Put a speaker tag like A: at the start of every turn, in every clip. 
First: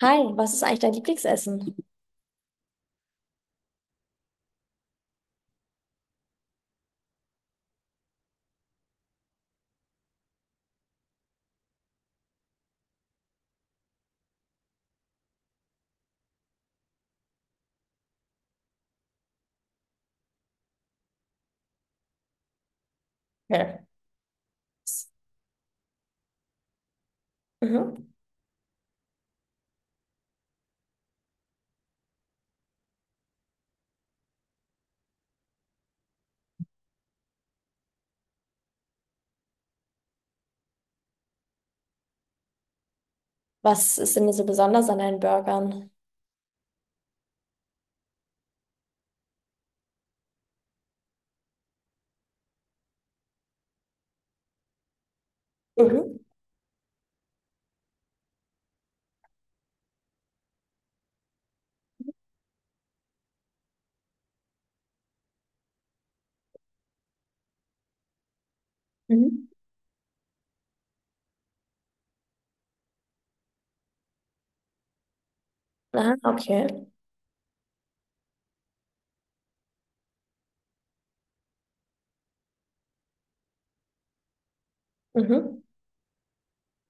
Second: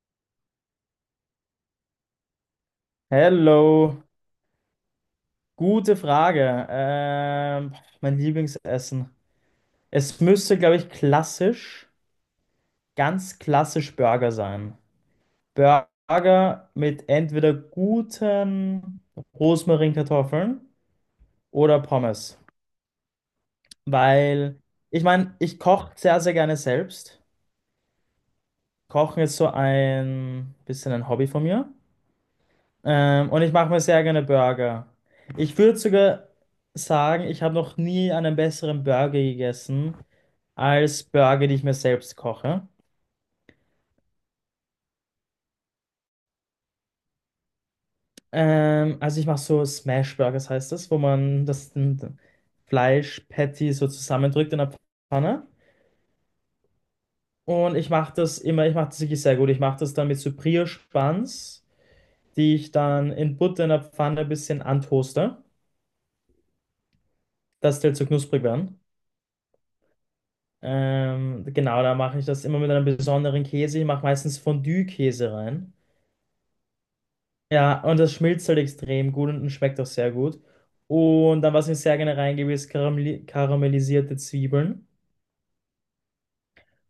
A: Hi, was ist eigentlich dein Lieblingsessen?
B: Hello, gute Frage. Mein Lieblingsessen. Es müsste, glaube ich, klassisch, ganz klassisch Burger sein. Burger mit entweder guten Rosmarinkartoffeln oder Pommes.
A: Okay.
B: Weil, ich meine, ich koche sehr, sehr gerne selbst.
A: Mhm.
B: Kochen ist so ein bisschen ein Hobby von mir. Und ich mache mir sehr gerne Burger. Ich würde sogar sagen, ich habe noch nie einen besseren Burger gegessen als Burger, die ich mir selbst koche.
A: Was ist denn so besonders an deinen Burgern?
B: Also ich mache so Smash Burgers heißt das, wo man das Fleisch-Patty so zusammendrückt in der Pfanne.
A: Mhm.
B: Und ich mache das immer, ich mache das wirklich sehr gut. Ich mache das dann mit so Brioche-Buns, die ich dann in Butter in der Pfanne ein bisschen antoaste, dass die halt so knusprig werden.
A: Mhm.
B: Genau, da mache ich das immer mit einem besonderen Käse. Ich mache meistens Fondue-Käse rein.
A: Ah, okay.
B: Ja, und das schmilzt halt extrem gut und schmeckt auch sehr gut. Und dann, was ich sehr gerne reingebe, ist karamellisierte Zwiebeln
A: Mhm.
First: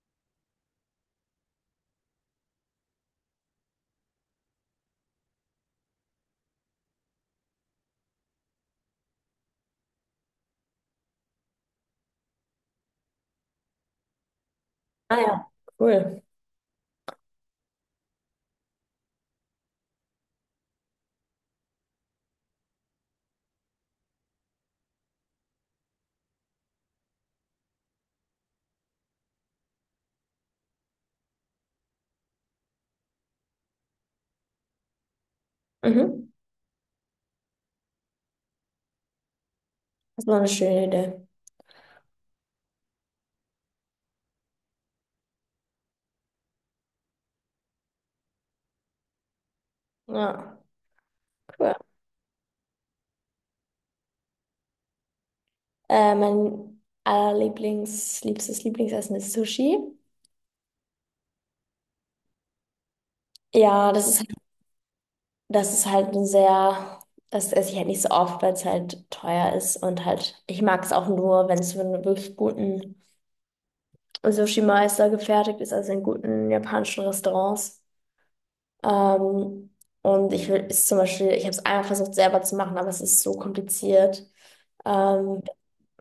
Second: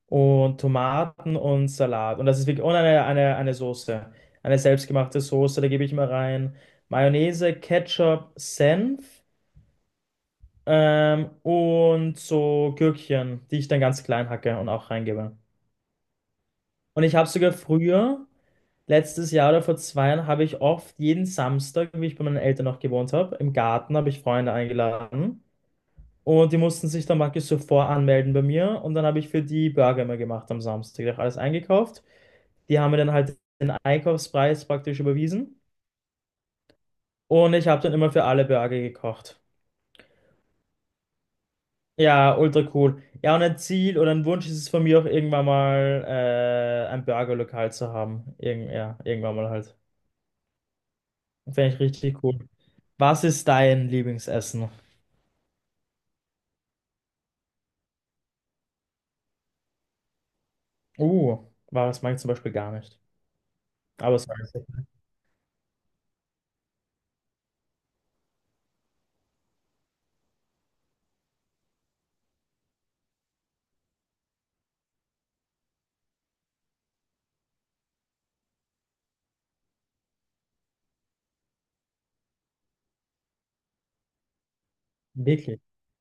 B: und Tomaten und Salat. Und eine Soße, eine selbstgemachte Soße, da gebe ich mal rein Mayonnaise, Ketchup, Senf, und so Gürkchen, die ich dann ganz klein hacke und auch
A: Ah
B: reingebe.
A: ja, cool.
B: Und ich habe sogar früher. Letztes Jahr oder vor 2 Jahren habe ich oft jeden Samstag, wie ich bei meinen Eltern noch gewohnt habe, im Garten habe ich Freunde eingeladen, und die mussten sich dann praktisch zuvor anmelden bei mir und dann habe ich für die Burger immer gemacht am Samstag. Ich habe alles eingekauft. Die haben mir dann halt den Einkaufspreis praktisch überwiesen
A: Mhm.
B: und ich habe dann immer für alle Burger gekocht.
A: Das war eine schöne Idee.
B: Ja, ultra cool. Ja, und ein Ziel oder ein Wunsch ist es von mir auch irgendwann mal ein Burgerlokal zu haben. Ja, irgendwann mal halt.
A: Ja, cool.
B: Fände ich richtig cool. Was ist dein Lieblingsessen?
A: Mein liebstes Lieblingsessen ist Sushi.
B: War das Mag ich zum Beispiel gar nicht.
A: Ja, das
B: Aber
A: ist,
B: es war
A: das ist halt ein sehr, das esse ich halt nicht so oft, weil es halt teuer ist und halt, ich mag es auch nur, wenn es für einen wirklich guten Sushi-Mai ist da gefertigt, ist also in guten japanischen Restaurants. Ähm, und ich will, ist zum Beispiel, ich habe es einmal versucht selber zu machen, aber es ist so kompliziert. Ähm,
B: wirklich.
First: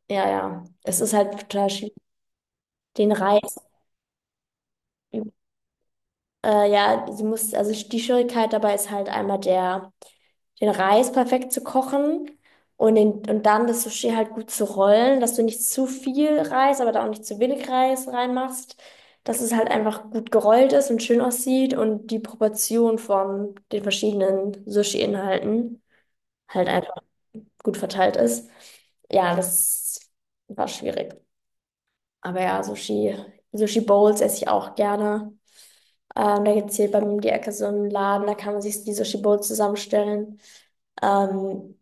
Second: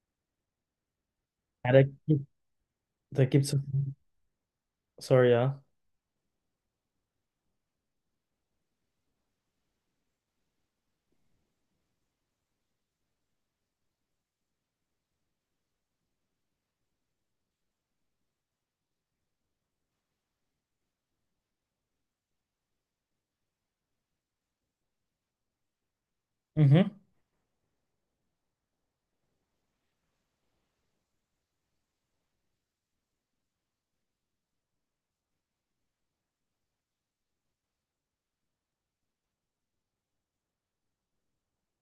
A: ja, ja, es ist halt total
B: Ja,
A: schwierig, den
B: da gibt es.
A: Reis
B: Sorry, ja.
A: Ja, sie muss, also die Schwierigkeit dabei ist halt einmal der, den Reis perfekt zu kochen und, den, und dann das Sushi halt gut zu rollen, dass du nicht zu viel Reis, aber da auch nicht zu wenig Reis reinmachst, dass es halt einfach gut gerollt ist und schön aussieht und die Proportion von den verschiedenen Sushi-Inhalten halt
B: Mhm.
A: einfach gut verteilt ist. Ja, das war schwierig. Aber ja, Sushi, Bowls esse ich auch gerne. Da gibt es hier bei mir um die Ecke so einen Laden, da kann man sich die Sushi Bowls zusammenstellen. Ähm,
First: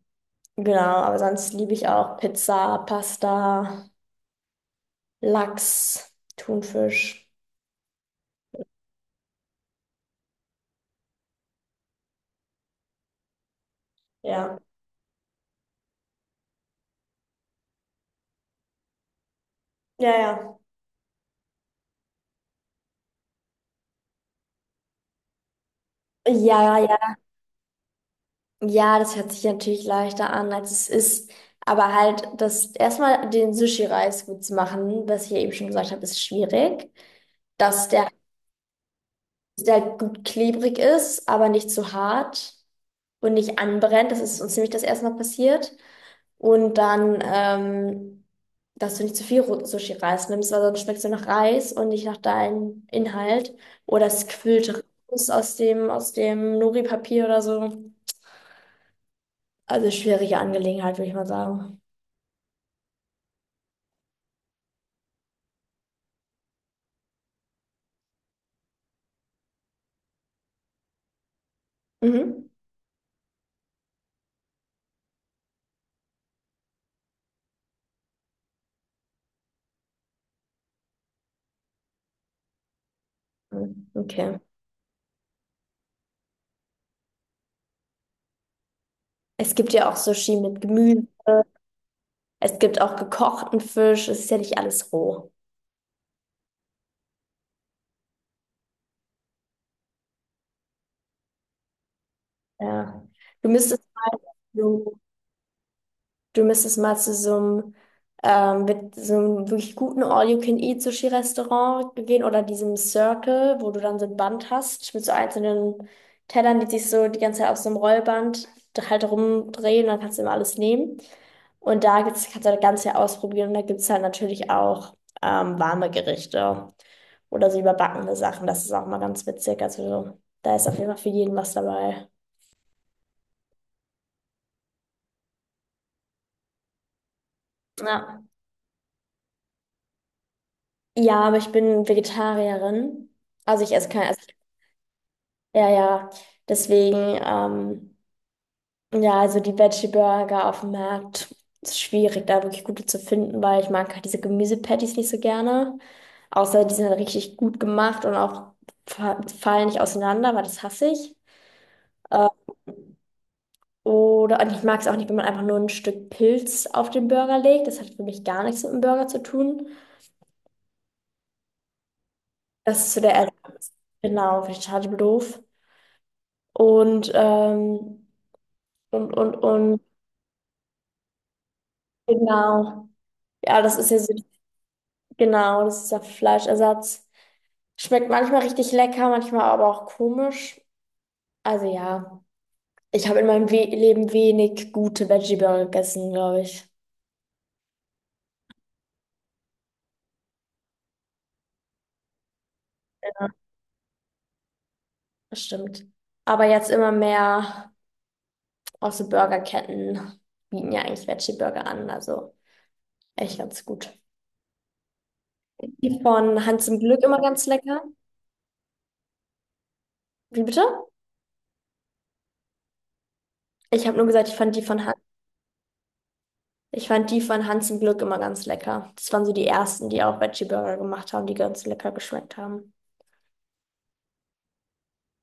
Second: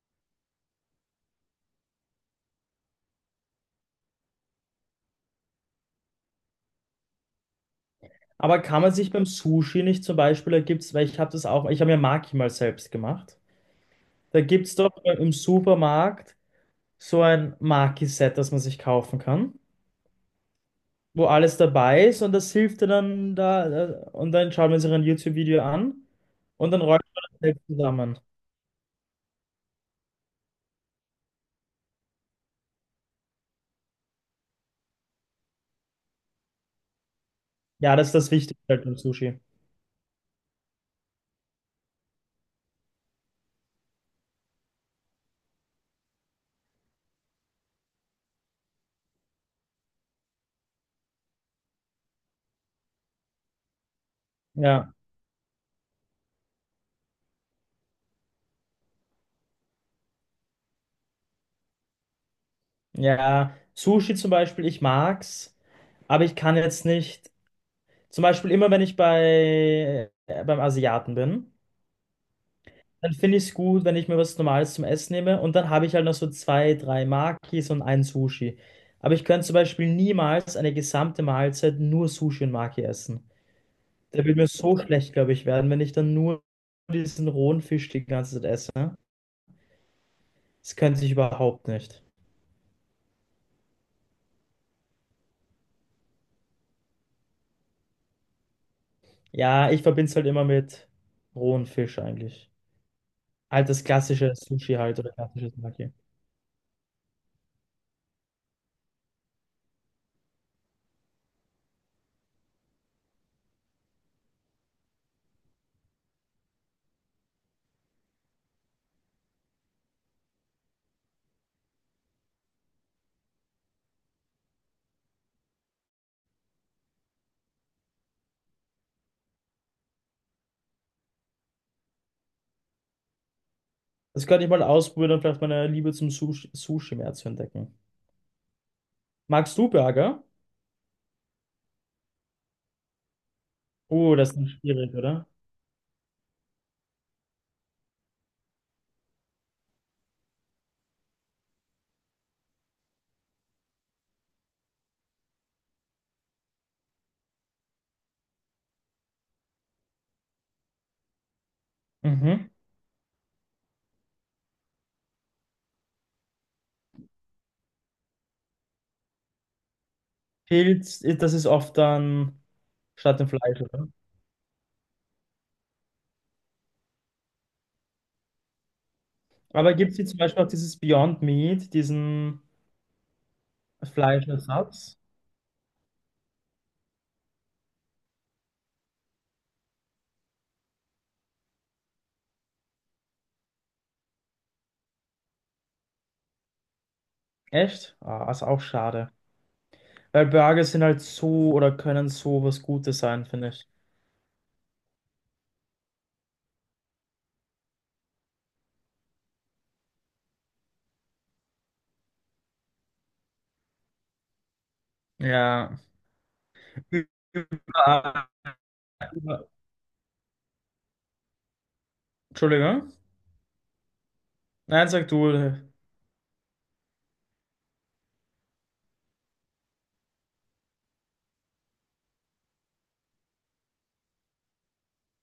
A: genau, aber sonst liebe ich auch Pizza, Pasta, Lachs, Thunfisch.
B: Aber kann man sich beim Sushi nicht zum Beispiel, da gibt's, weil ich habe das auch, ich habe mir Maki mal selbst gemacht. Da
A: Ja.
B: gibt es doch im Supermarkt so ein Maki-Set, das man sich kaufen kann,
A: Ja, ja.
B: wo alles dabei ist und das hilft dir dann da, und dann schaut man sich ein YouTube-Video an und
A: Ja,
B: dann rollt
A: ja.
B: man das selbst zusammen.
A: Ja, das hört sich natürlich leichter an, als es ist. Aber halt, das erstmal den Sushi-Reis gut zu machen, was ich ja eben schon gesagt habe, ist schwierig. Dass
B: Ja, das
A: der
B: ist das Wichtigste halt beim Sushi.
A: der halt gut klebrig ist, aber nicht zu hart und nicht anbrennt. Das ist uns nämlich das erste Mal passiert. Und dann, dass du nicht zu viel Sushi-Reis nimmst, weil sonst schmeckt es nur nach Reis und nicht nach deinem Inhalt. Oder es quillt
B: Ja.
A: raus aus dem Nori-Papier oder so. Also schwierige Angelegenheit, würde ich mal sagen.
B: Ja, Sushi zum Beispiel, ich mag's, aber ich kann jetzt nicht. Zum Beispiel immer, wenn ich beim Asiaten bin,
A: Mhm.
B: dann finde ich es gut, wenn ich mir was Normales zum Essen nehme und dann habe ich halt noch so zwei, drei Makis und ein Sushi. Aber ich könnte zum Beispiel niemals eine gesamte Mahlzeit nur Sushi und Maki essen.
A: Mhm,
B: Da wird
A: okay.
B: mir so schlecht, glaube ich, werden, wenn ich dann nur diesen rohen Fisch die ganze Zeit esse.
A: Es gibt ja auch Sushi mit
B: Das könnte
A: Gemüse.
B: ich überhaupt nicht.
A: Es gibt auch gekochten Fisch. Es ist ja nicht alles roh.
B: Ja, ich verbinde es halt immer mit rohen Fisch eigentlich.
A: Ja. Du
B: Halt das
A: müsstest,
B: klassische Sushi halt oder klassisches Maki.
A: Du müsstest mal zu so einem, mit so einem wirklich guten All-You-Can-Eat-Sushi-Restaurant gehen oder diesem Circle, wo du dann so ein Band hast mit so einzelnen Tellern, die sich so die ganze Zeit auf so einem Rollband halt rumdrehen, dann kannst du immer alles nehmen. Und da gibt's, kannst du das Ganze ja ausprobieren und da gibt es halt natürlich auch warme Gerichte oder so überbackene Sachen. Das ist auch mal ganz witzig. Also da ist auf jeden Fall für jeden was dabei.
B: Das könnte ich mal ausprobieren, um vielleicht meine Liebe zum Sushi mehr zu entdecken.
A: Ja.
B: Magst du Burger?
A: Ja, aber ich bin Vegetarierin. Also ich esse kein,
B: Oh,
A: also
B: das ist schwierig, oder?
A: ja, ja, deswegen, ja, also die Veggie Burger auf dem Markt ist schwierig, da wirklich gute zu finden, weil ich mag halt diese Gemüsepatties nicht so gerne. Außer die sind halt richtig gut gemacht und auch fallen nicht auseinander, weil das hasse ich. Äh,
B: Mhm.
A: oder und ich mag es auch nicht, wenn man einfach nur ein Stück Pilz auf den Burger legt. Das hat für mich gar nichts mit dem Burger zu tun.
B: Pilz, das ist oft dann
A: Das ist so der
B: statt dem Fleisch,
A: Ersatz.
B: oder?
A: Genau, finde ich total doof. Und, und, und,
B: Aber
A: und,
B: gibt es hier zum Beispiel auch dieses Beyond Meat, diesen
A: genau. Ja, das ist ja so
B: Fleischersatz?
A: genau, das ist der Fleischersatz. Schmeckt manchmal richtig lecker, manchmal aber auch komisch. Also ja, ich habe in meinem We Leben wenig gute Veggie-Burger gegessen, glaube ich.
B: Echt? Ah, ist auch schade. Weil Burger sind halt so oder können so was Gutes sein, finde ich.
A: Das stimmt. Aber jetzt immer mehr auch so Burgerketten bieten ja eigentlich Veggie-Burger an. Also echt ganz gut.
B: Ja.
A: Die von Hans im Glück
B: Über,
A: immer ganz lecker.
B: über,
A: Wie bitte?
B: Entschuldigung.
A: Ich habe nur gesagt, ich fand die von
B: Nein,
A: Han
B: sag du.
A: ich fand die von Hans im Glück immer ganz lecker. Das waren so die ersten, die auch Veggie-Burger gemacht haben, die ganz lecker geschmeckt haben.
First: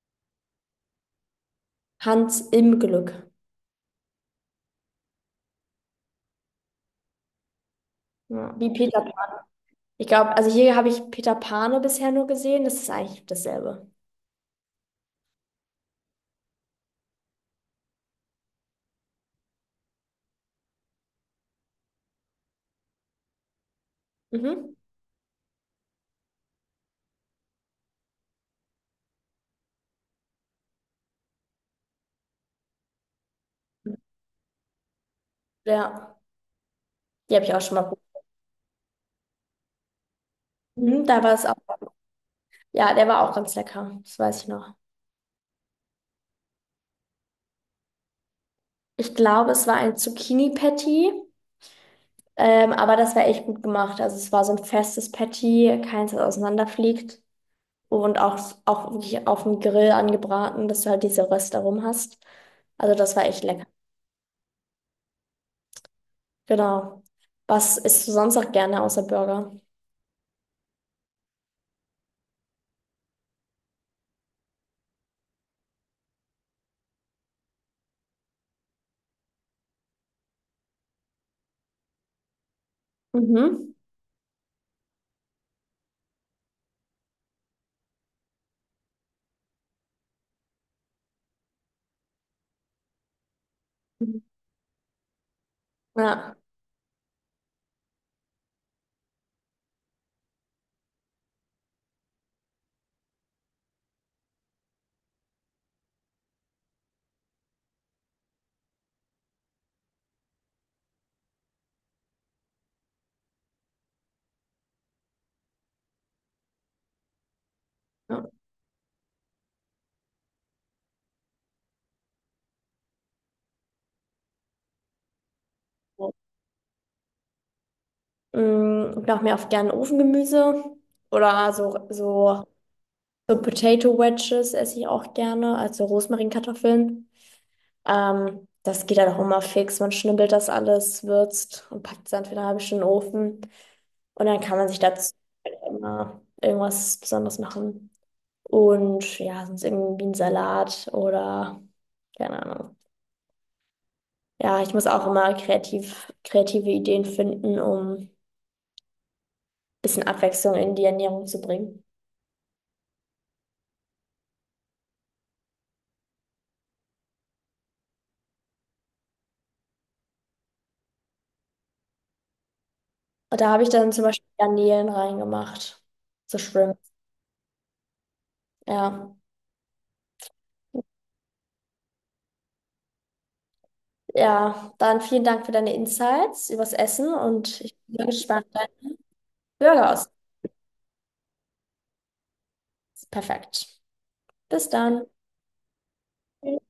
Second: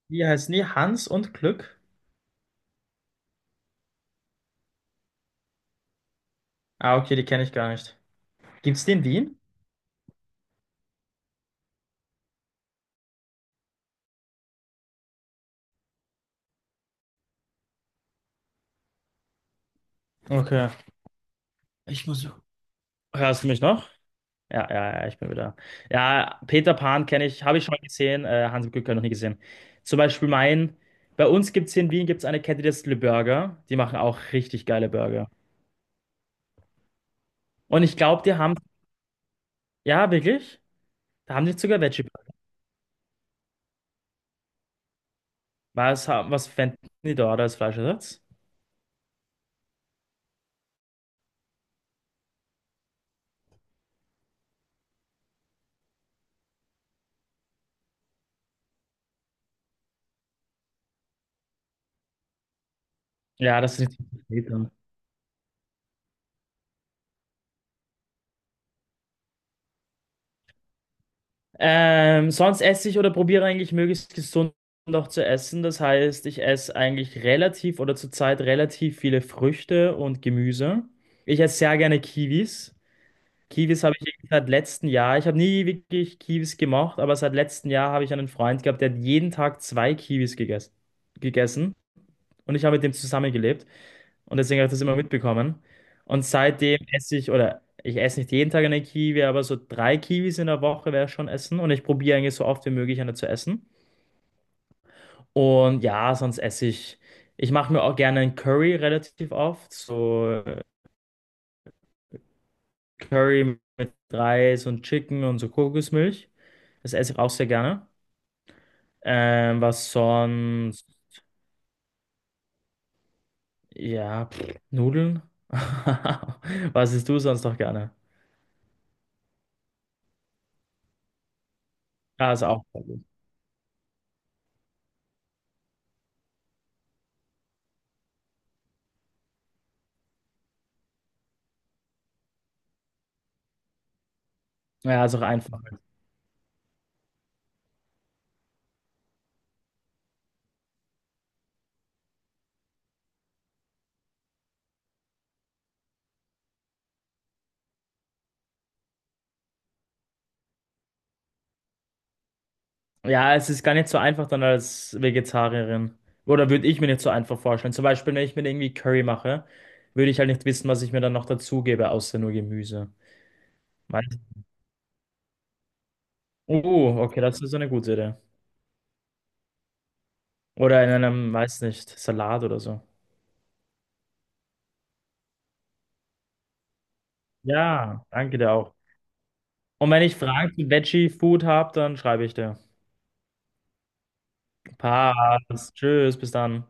B: Wie heißen die? Hans und Glück?
A: Hans im Glück.
B: Ah, okay, die kenne ich gar nicht.
A: Ja, wie
B: Gibt's die
A: Peter
B: in
A: Pan.
B: Wien?
A: Ich glaube, also hier habe ich Peter Pane bisher nur gesehen. Das ist eigentlich dasselbe.
B: Okay. Ich muss. Hörst du mich noch? Ja,
A: Mhm.
B: ja, ja, ich bin wieder. Ja, Peter Pan kenne ich, habe ich schon mal gesehen. Hans und Glück habe ich noch nie gesehen. Zum Beispiel mein. Bei uns gibt es hier in Wien gibt's eine Kette, die heißt Le Burger. Die machen auch richtig geile Burger.
A: Ja, die habe ich auch schon mal
B: Und ich
A: probiert.
B: glaube, die haben. Ja, wirklich?
A: Mhm, da war
B: Da haben
A: es
B: die
A: auch.
B: sogar Veggie Burger.
A: Ja, der war auch ganz lecker. Das weiß ich noch.
B: Was fänden die da als Fleischersatz?
A: Ich glaube, es war ein Zucchini-Patty, aber das war echt gut gemacht. Also es war so ein festes Patty, keins, das auseinanderfliegt und auch wirklich auf dem Grill angebraten, dass du halt diese Röste rum hast. Also das war echt
B: Ja,
A: lecker.
B: das ist nicht so.
A: Genau. Was isst du sonst auch gerne außer Burger?
B: Sonst esse ich oder probiere eigentlich möglichst gesund noch zu essen. Das heißt, ich esse eigentlich relativ oder zurzeit relativ viele Früchte und Gemüse. Ich esse sehr gerne Kiwis.
A: Mhm.
B: Kiwis habe ich irgendwie seit letztem Jahr. Ich habe nie wirklich Kiwis gemocht, aber seit letztem Jahr habe ich einen Freund gehabt, der hat jeden Tag zwei Kiwis gegessen, gegessen und ich habe mit dem zusammengelebt. Und deswegen habe ich das immer mitbekommen. Und
A: Ja.
B: seitdem esse ich, oder ich esse nicht jeden Tag eine Kiwi, aber so drei Kiwis in der Woche wäre schon essen. Und ich probiere eigentlich so oft wie möglich eine zu essen. Und ja, sonst esse ich. Ich mache mir auch gerne einen Curry relativ oft. So Curry mit Reis und Chicken und so Kokosmilch. Das esse ich auch sehr gerne.
A: Ja.
B: Was sonst? Ja, pff, Nudeln. Was isst du sonst noch gerne?
A: Mm, ich mache mir oft gerne Ofengemüse oder
B: Ja, ist auch sehr gut.
A: so Potato Wedges esse ich auch gerne, also Rosmarinkartoffeln. Das geht dann auch immer fix. Man schnibbelt das alles, würzt und packt es dann für eine halbe Stunde in den Ofen. Und dann kann man sich
B: Ja,
A: dazu
B: ist auch einfach.
A: immer irgendwas Besonderes machen. Und ja, sonst irgendwie ein Salat oder keine Ahnung. Ja, ich muss auch immer kreative Ideen finden, um bisschen Abwechslung in die Ernährung zu bringen.
B: Ja, es ist gar nicht so einfach dann als Vegetarierin. Oder würde ich mir nicht so einfach vorstellen. Zum Beispiel, wenn ich mir irgendwie Curry mache, würde ich halt nicht wissen, was ich mir dann noch dazugebe, außer nur Gemüse.
A: Und da habe ich dann zum
B: Weißt-
A: Beispiel Garnelen reingemacht. So Shrimp.
B: Oh, okay, das ist so eine gute Idee.
A: Ja.
B: Oder in einem, weiß nicht, Salat oder so.
A: Ja, dann vielen Dank für deine Insights übers Essen und ich
B: Ja,
A: bin
B: danke
A: gespannt,
B: dir
A: wie dein
B: auch. Und
A: Burger
B: wenn
A: aus.
B: ich Fragen zu Veggie Food habe, dann schreibe ich dir.
A: Perfekt. Bis dann.
B: Passt. Tschüss, bis dann.